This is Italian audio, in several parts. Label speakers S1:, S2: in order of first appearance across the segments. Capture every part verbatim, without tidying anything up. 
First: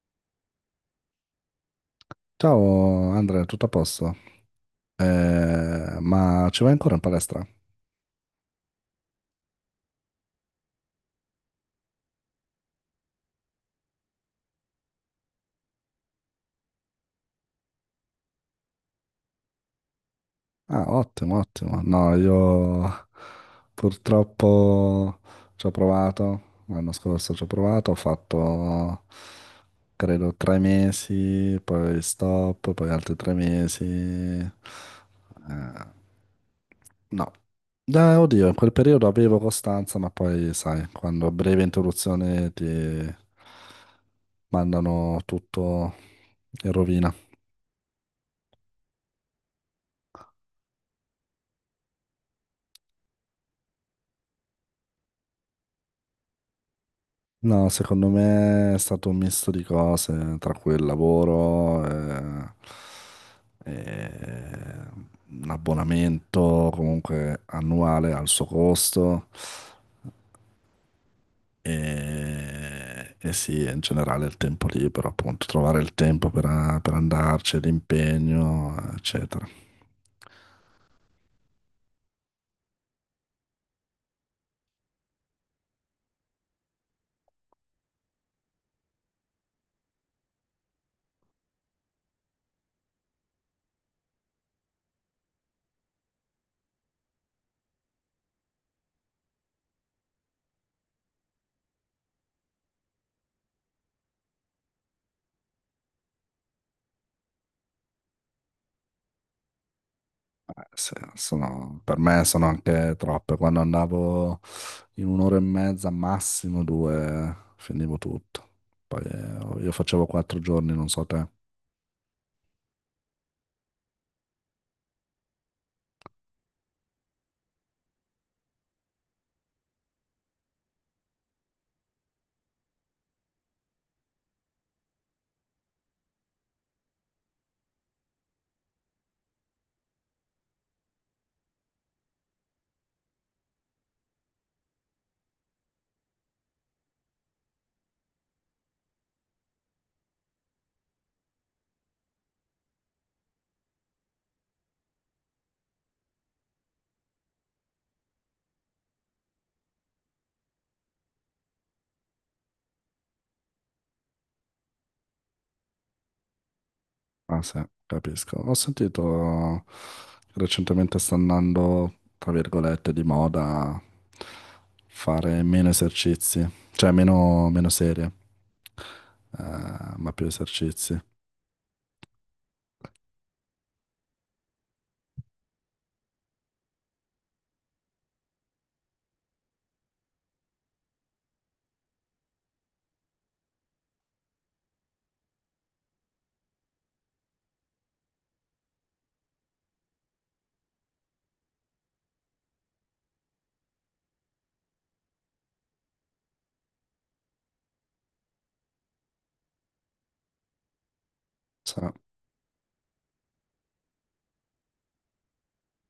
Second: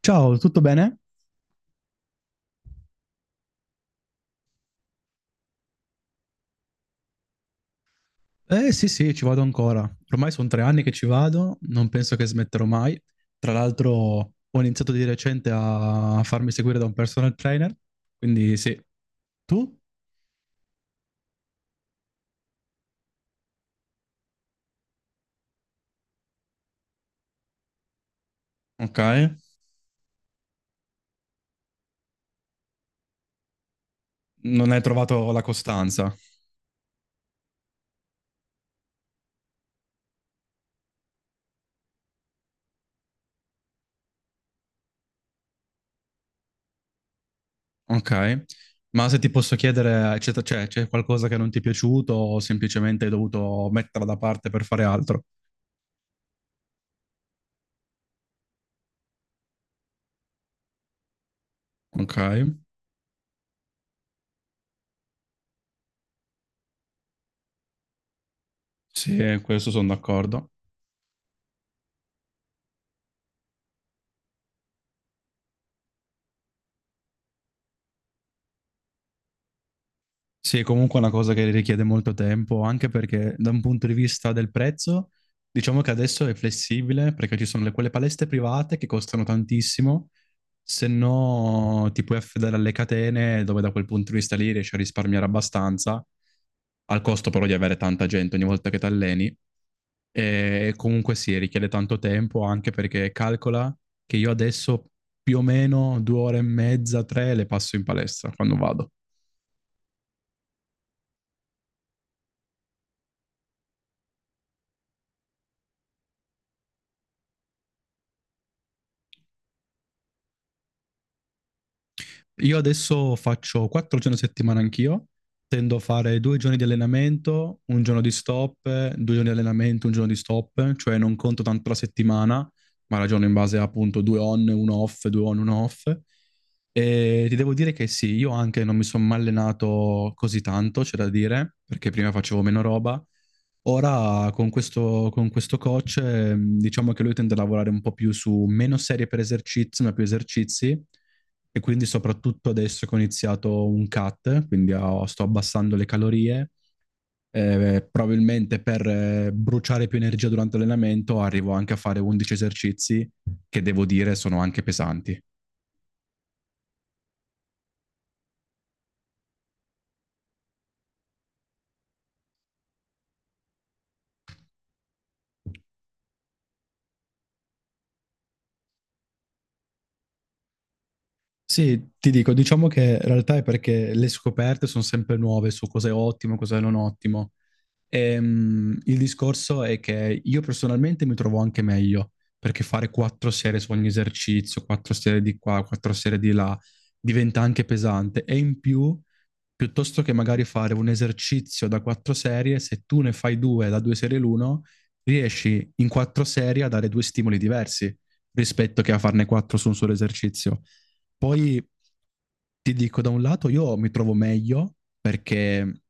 S1: Ciao, tutto bene?
S2: Ciao Andrea, tutto a posto? Eh, ma ci vai ancora in palestra?
S1: Eh sì, sì, ci vado ancora. Ormai sono tre anni che ci vado, non penso che smetterò mai. Tra l'altro ho iniziato di recente a farmi seguire da un personal trainer, quindi sì. Tu?
S2: Ah, ottimo, ottimo. No, io purtroppo ci ho provato, l'anno scorso ci ho provato, ho
S1: Ok.
S2: fatto credo tre mesi, poi stop, poi altri tre mesi. Eh,
S1: Non hai trovato la costanza.
S2: no, Eh, oddio, in quel periodo avevo costanza, ma poi sai, quando a breve interruzione ti mandano tutto in rovina.
S1: Ok. Ma se ti posso chiedere, c'è c'è- c'è qualcosa che non ti è piaciuto o semplicemente hai dovuto metterla da parte per fare altro?
S2: No, secondo me è stato un misto di cose, tra cui il lavoro,
S1: Ok.
S2: eh, eh, un abbonamento comunque annuale al suo costo
S1: Sì, questo sono d'accordo.
S2: e, e sì, in generale il tempo libero, appunto, trovare il tempo per, per andarci, l'impegno, eccetera.
S1: Sì, è comunque una cosa che richiede molto tempo, anche perché da un punto di vista del prezzo, diciamo che adesso è flessibile, perché ci sono le- quelle palestre private che costano tantissimo, se no ti puoi affidare alle catene, dove da quel punto di vista lì riesci a risparmiare abbastanza, al costo però di avere tanta gente ogni volta che ti alleni. E comunque sì, richiede tanto tempo, anche perché calcola che io adesso più o meno due ore e mezza, tre le passo in palestra quando vado.
S2: Sì, sono- per me sono anche troppe. Quando andavo in un'ora e mezza, massimo due, finivo tutto. Poi eh, io facevo quattro giorni, non so te.
S1: Io adesso faccio quattro giorni a settimana anch'io, tendo a fare due giorni di allenamento, un giorno di stop, eh, due giorni di allenamento, un giorno di stop, cioè non conto tanto la settimana, ma ragiono in base a appunto due on, uno off, due on, uno off. E ti devo dire che sì, io anche non mi sono mai allenato così tanto, c'è da dire, perché prima facevo meno roba. Ora con questo, con questo coach, ehm, diciamo che lui tende a lavorare un po' più su meno serie per esercizi, ma più esercizi, e quindi soprattutto adesso che ho iniziato un cut, quindi ho- sto abbassando le calorie, eh, probabilmente per eh, bruciare più energia durante l'allenamento arrivo anche a fare undici esercizi che devo dire sono anche pesanti.
S2: Ah sì, capisco. Ho sentito che recentemente sta andando, tra virgolette, di moda fare meno esercizi, cioè meno, meno serie, eh, ma più esercizi.
S1: Sì, ti dico, diciamo che in realtà è perché le scoperte sono sempre nuove su cosa è ottimo, cosa è non ottimo. Ehm, il discorso è che io personalmente mi trovo anche meglio, perché fare quattro serie su ogni esercizio, quattro serie di qua, quattro serie di là, diventa anche pesante. E in più, piuttosto che magari fare un esercizio da quattro serie, se tu ne fai due da due serie l'uno, riesci in quattro serie a dare due stimoli diversi rispetto che a farne quattro su un solo esercizio. Poi
S2: Sì.
S1: ti dico, da un lato io mi trovo meglio perché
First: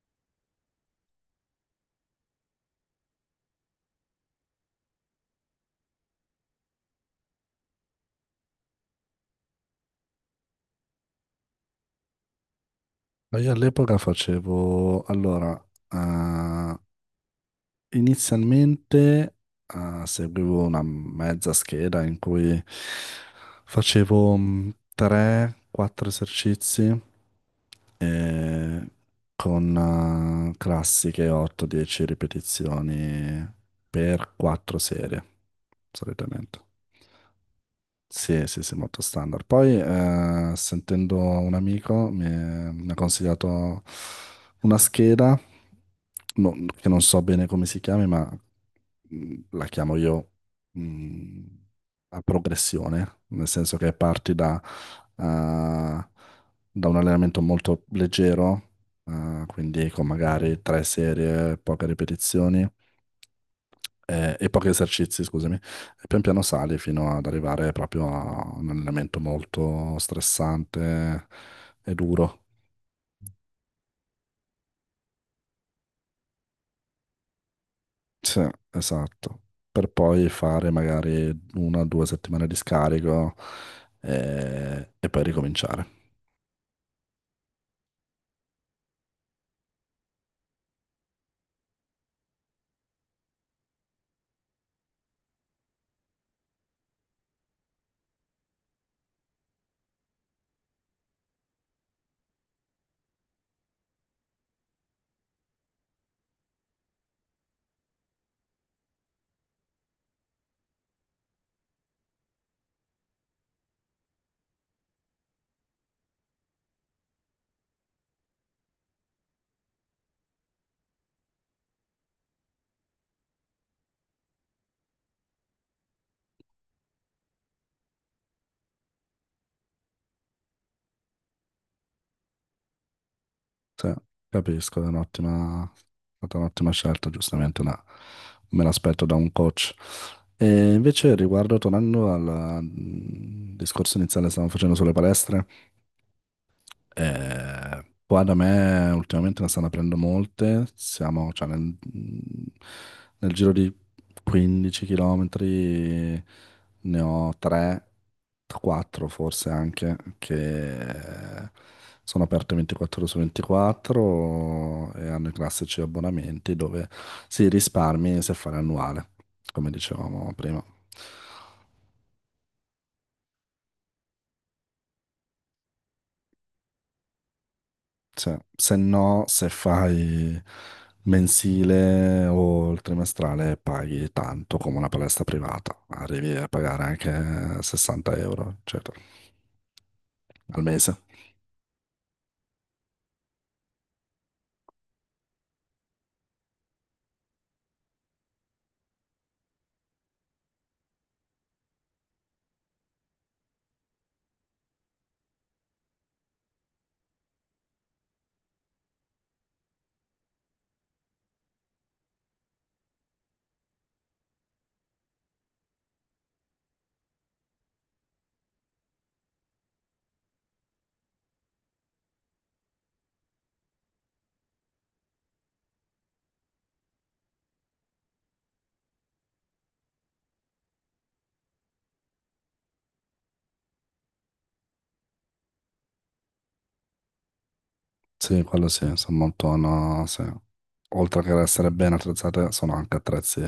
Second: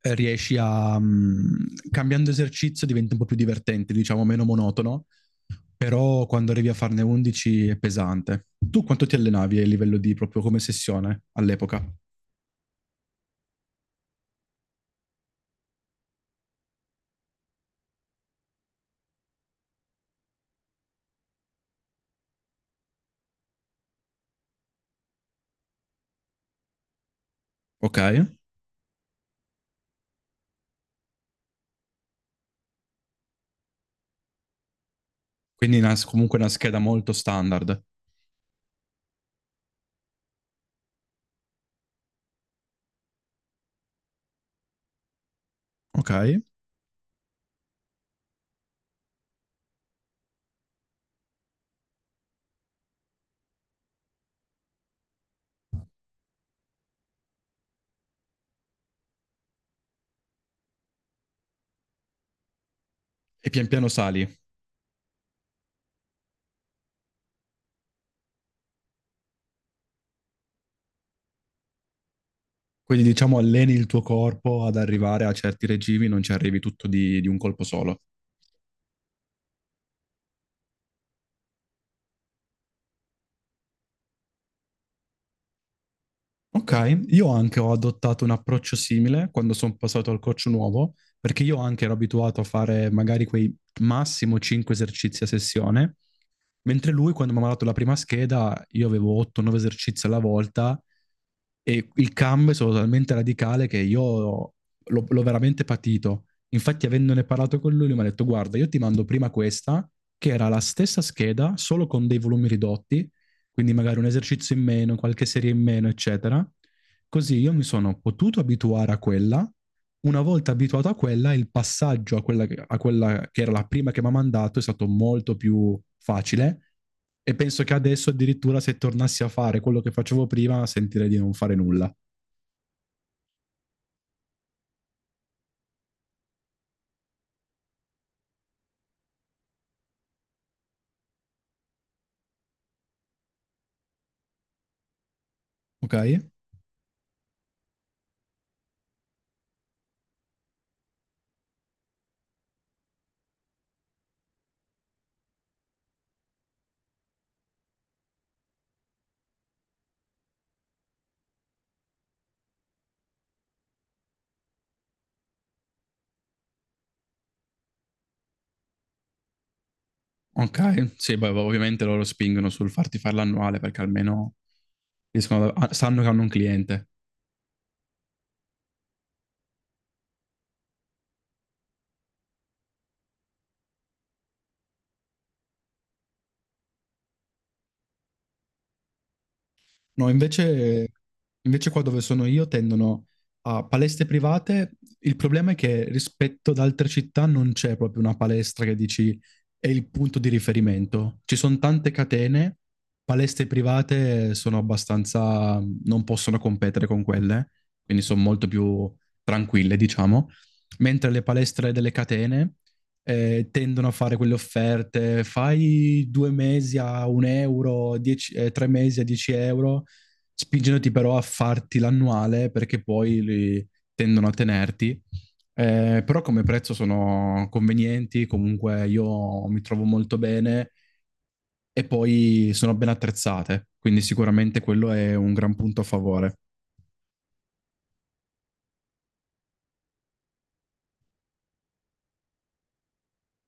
S1: riesci a, mm, cambiando esercizio diventa un po' più divertente, diciamo meno monotono, però quando arrivi a farne undici è pesante. Tu quanto ti allenavi a livello di proprio come sessione all'epoca?
S2: Ma Io all'epoca facevo, allora, eh, inizialmente eh, seguivo una mezza scheda in cui facevo tre quattro esercizi
S1: Ok?
S2: e con eh, classiche otto dieci ripetizioni per quattro serie,
S1: Quindi una- comunque una
S2: solitamente.
S1: scheda molto standard.
S2: Sì, sì, sì, molto standard. Poi, eh, sentendo un amico, mi, mi ha consigliato una scheda,
S1: Ok?
S2: no- che non so bene come si chiami, ma mm, la chiamo io, mm, a progressione, nel senso che parti da, eh, da un allenamento molto leggero, eh, quindi con magari tre serie, poche ripetizioni
S1: E pian piano sali.
S2: eh, e pochi esercizi, scusami, e pian piano sali fino ad arrivare proprio a un allenamento molto stressante e duro.
S1: Quindi diciamo alleni il tuo corpo ad arrivare a certi regimi, non ci arrivi tutto di, di un colpo solo.
S2: Sì, esatto. Per poi fare magari una o due settimane di scarico, eh, e, poi ricominciare.
S1: Ok, io anche ho adottato un approccio simile quando sono passato al coach nuovo, perché io anche ero abituato a fare magari quei massimo cinque esercizi a sessione. Mentre lui, quando mi ha mandato la prima scheda, io avevo otto o nove esercizi alla volta e il cambio è stato talmente radicale che io l'ho, l'ho veramente patito. Infatti, avendone parlato con lui, lui mi ha detto: "Guarda, io ti mando prima questa, che era la stessa scheda, solo con dei volumi ridotti, quindi magari un esercizio in meno, qualche serie in meno, eccetera. Così io mi sono potuto abituare a quella. Una volta abituato a quella, il passaggio a quella, che- a quella che era la prima che mi ha mandato è stato molto più facile e penso che adesso addirittura se tornassi a fare quello che facevo prima sentirei di non fare nulla."
S2: Sì, capisco, è un'ottima, è stata un'ottima scelta, giustamente una- me l'aspetto da un coach. E invece riguardo, tornando al mm, discorso iniziale che stavamo facendo sulle palestre,
S1: Ok?
S2: eh, qua da me ultimamente ne stanno aprendo molte, siamo cioè, nel, mm, nel giro di quindici chilometri ne ho tre, quattro forse anche, che sono aperte ventiquattro ore su ventiquattro e hanno i classici abbonamenti dove si risparmi se fare annuale, come dicevamo prima.
S1: Ok, sì, beh, ovviamente loro spingono sul farti fare l'annuale perché almeno riescono a- sanno che hanno un cliente.
S2: Cioè, se no, se fai mensile o il trimestrale paghi tanto come una palestra privata, arrivi a pagare anche sessanta euro, eccetera,
S1: No,
S2: al
S1: invece,
S2: mese.
S1: invece qua dove sono io tendono a palestre private. Il problema è che rispetto ad altre città non c'è proprio una palestra che dici è il punto di riferimento. Ci sono tante catene, palestre private sono abbastanza, non possono competere con quelle, quindi sono molto più tranquille, diciamo. Mentre le palestre delle catene eh, tendono a fare quelle offerte, fai due mesi a un euro, dieci- eh, tre mesi a dieci euro, spingendoti però a farti l'annuale perché poi li tendono a tenerti. Eh, però come prezzo sono convenienti, comunque io mi trovo molto bene e poi sono ben attrezzate, quindi sicuramente quello è un gran punto a favore.
S2: Sì, quello sì, sono molto, no, sì. Oltre che ad essere ben attrezzate, sono anche attrezzi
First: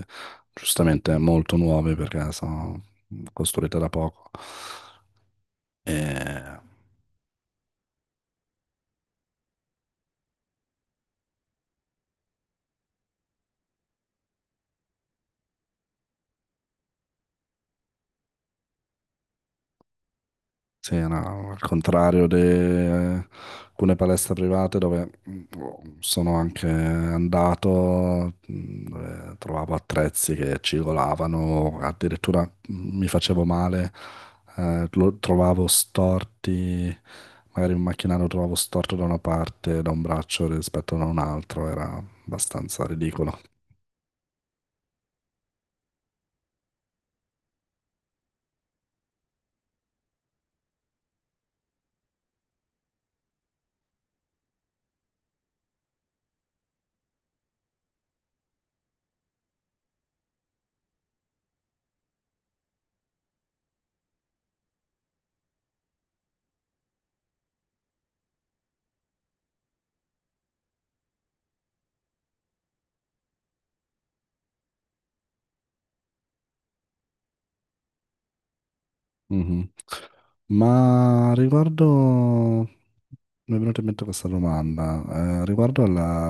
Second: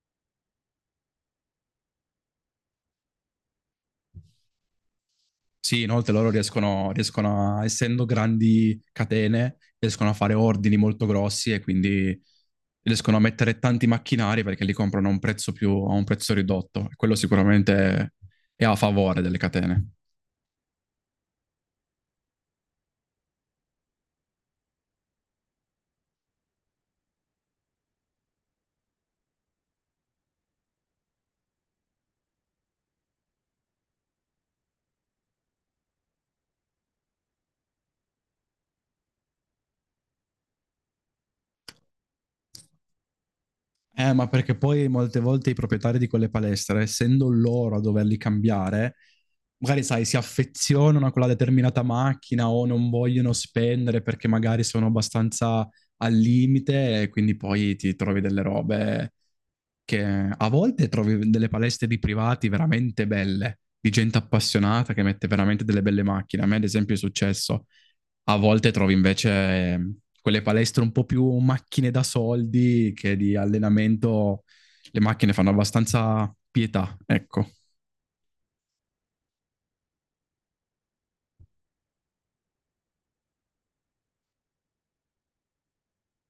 S2: giustamente molto nuovi perché sono costruite da poco.
S1: Sì,
S2: E
S1: inoltre loro riescono, riescono a, essendo grandi catene, riescono a fare ordini molto grossi e quindi riescono a mettere tanti macchinari perché li comprano a un prezzo più, a un prezzo ridotto. Quello sicuramente è a favore delle catene.
S2: sì, no, al contrario di eh, alcune palestre private dove mm, sono anche andato, mm, dove trovavo attrezzi che cigolavano, addirittura mm, mi facevo male, eh, lo trovavo storti, magari un macchinario lo trovavo storto da una parte, da un braccio rispetto a un altro, era abbastanza ridicolo.
S1: Eh, ma perché poi molte volte i proprietari di quelle palestre, essendo loro a doverli cambiare, magari sai, si affezionano a quella determinata macchina o non vogliono spendere perché magari sono abbastanza al limite e quindi poi ti trovi delle robe che a volte trovi delle palestre di privati veramente belle, di gente appassionata che mette veramente delle belle macchine. A me, ad esempio, è successo. A volte trovi invece eh, quelle palestre un po' più macchine da soldi che di allenamento, le macchine fanno abbastanza pietà, ecco.
S2: Mhm. Ma riguardo, mi è venuta in mente questa domanda, eh, riguardo alla-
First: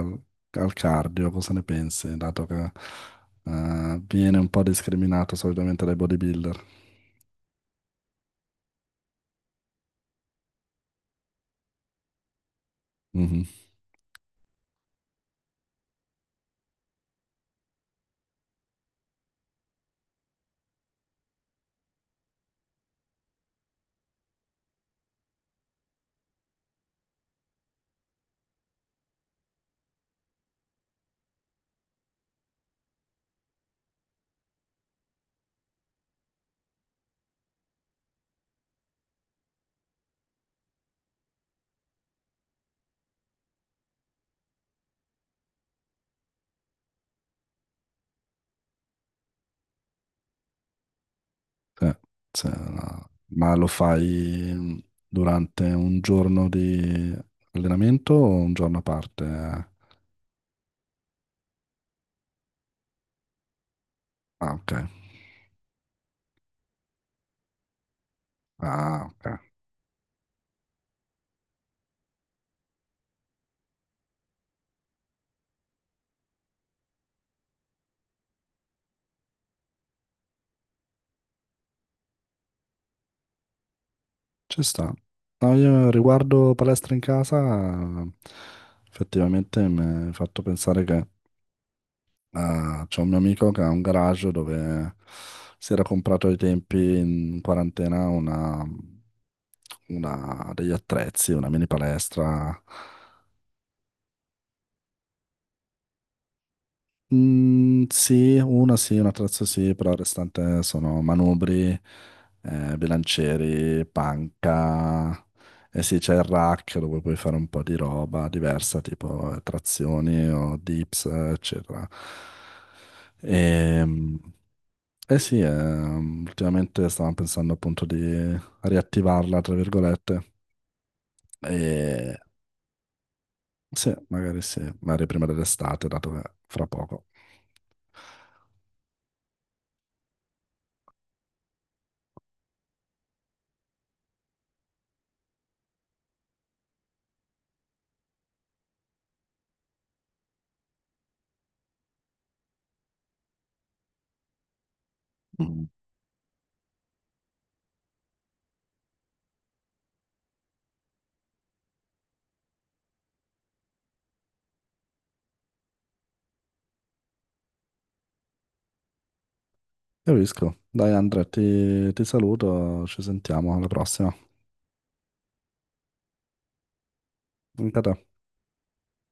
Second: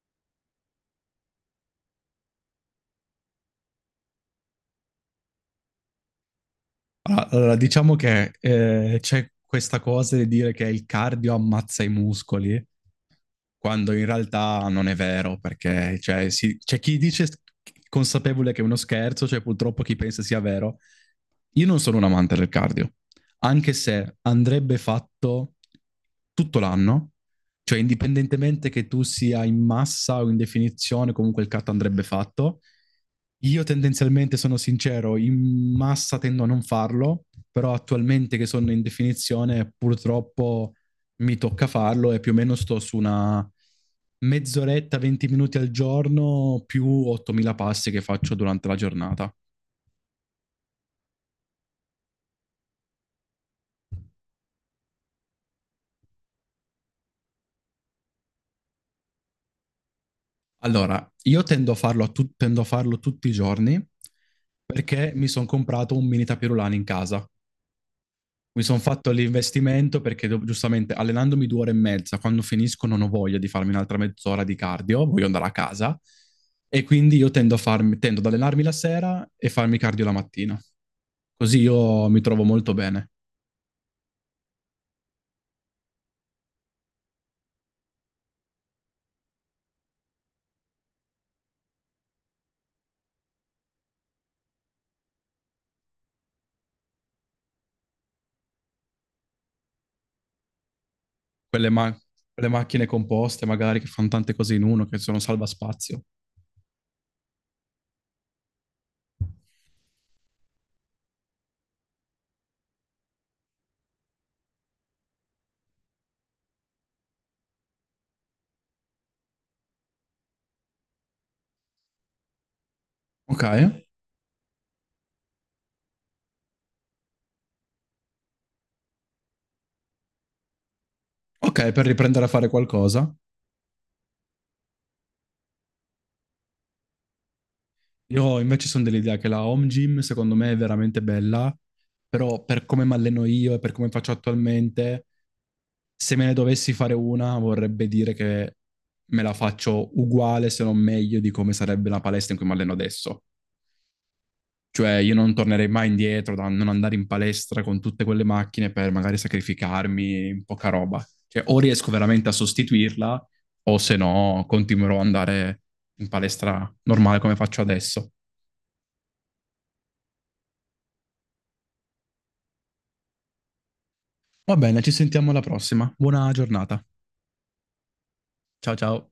S2: al cardio, cosa ne pensi, dato che eh, viene un po' discriminato solitamente dai bodybuilder?
S1: Allora, allora, diciamo che eh, c'è questa cosa di dire che il cardio ammazza i muscoli
S2: Mhm.
S1: quando in realtà non è vero, perché cioè, si- c'è chi dice consapevole che è uno scherzo, c'è cioè, purtroppo chi pensa sia vero, io non sono un amante del cardio, anche se andrebbe fatto tutto l'anno, cioè indipendentemente che tu sia in massa o in definizione, comunque il cardio andrebbe fatto. Io tendenzialmente sono sincero, in massa tendo a non farlo, però attualmente che sono in definizione purtroppo mi tocca farlo e più o meno sto su una mezz'oretta, venti minuti al giorno più ottomila passi che faccio durante la giornata.
S2: Sì, sì, no. Ma lo fai durante un giorno di allenamento o un giorno a parte?
S1: Allora, io tendo a farlo, a tu- tendo a farlo tutti i giorni
S2: Ah, ok.
S1: perché mi sono comprato un mini tapirulano in casa. Mi sono
S2: Ah,
S1: fatto
S2: ok.
S1: l'investimento perché do- giustamente allenandomi due ore e mezza, quando finisco non ho voglia di farmi un'altra mezz'ora di cardio, voglio andare a casa e quindi io tendo a farmi- tendo ad allenarmi la sera e farmi cardio la mattina. Così io mi trovo molto bene.
S2: Ci sta. No, io riguardo palestra in casa, effettivamente mi hai fatto pensare che eh, c'è un mio amico che ha un garage dove si era comprato ai tempi in quarantena una, una- degli attrezzi, una mini
S1: Quelle, ma- quelle
S2: palestra.
S1: macchine composte magari che fanno tante cose in uno, che sono salvaspazio.
S2: Mm, sì, una sì, una terza sì, però il restante sono manubri, eh, bilancieri, panca, e sì, c'è il rack dove puoi fare un po' di roba diversa, tipo eh, trazioni o dips, eh, eccetera.
S1: Ok,
S2: E, mm, eh sì, ehm, Ultimamente stavamo pensando appunto di riattivarla, tra virgolette,
S1: ok, per
S2: e
S1: riprendere a fare qualcosa.
S2: sì, magari sì, magari prima dell'estate, dato che fra poco.
S1: Io invece sono dell'idea che la home gym secondo me è veramente bella, però per come mi alleno io e per come faccio attualmente, se me ne dovessi fare una vorrebbe dire che me la faccio uguale se non meglio di come sarebbe la palestra in cui mi alleno adesso. Cioè io non tornerei mai indietro da non andare in palestra con tutte quelle macchine per magari sacrificarmi in poca roba. Cioè o riesco veramente a sostituirla o se no continuerò ad andare in palestra normale come faccio adesso.
S2: Capisco. Dai Andrea, ti, ti saluto, ci sentiamo alla prossima.
S1: Va bene, ci sentiamo alla prossima. Buona giornata.
S2: Anche a te.
S1: Ciao ciao.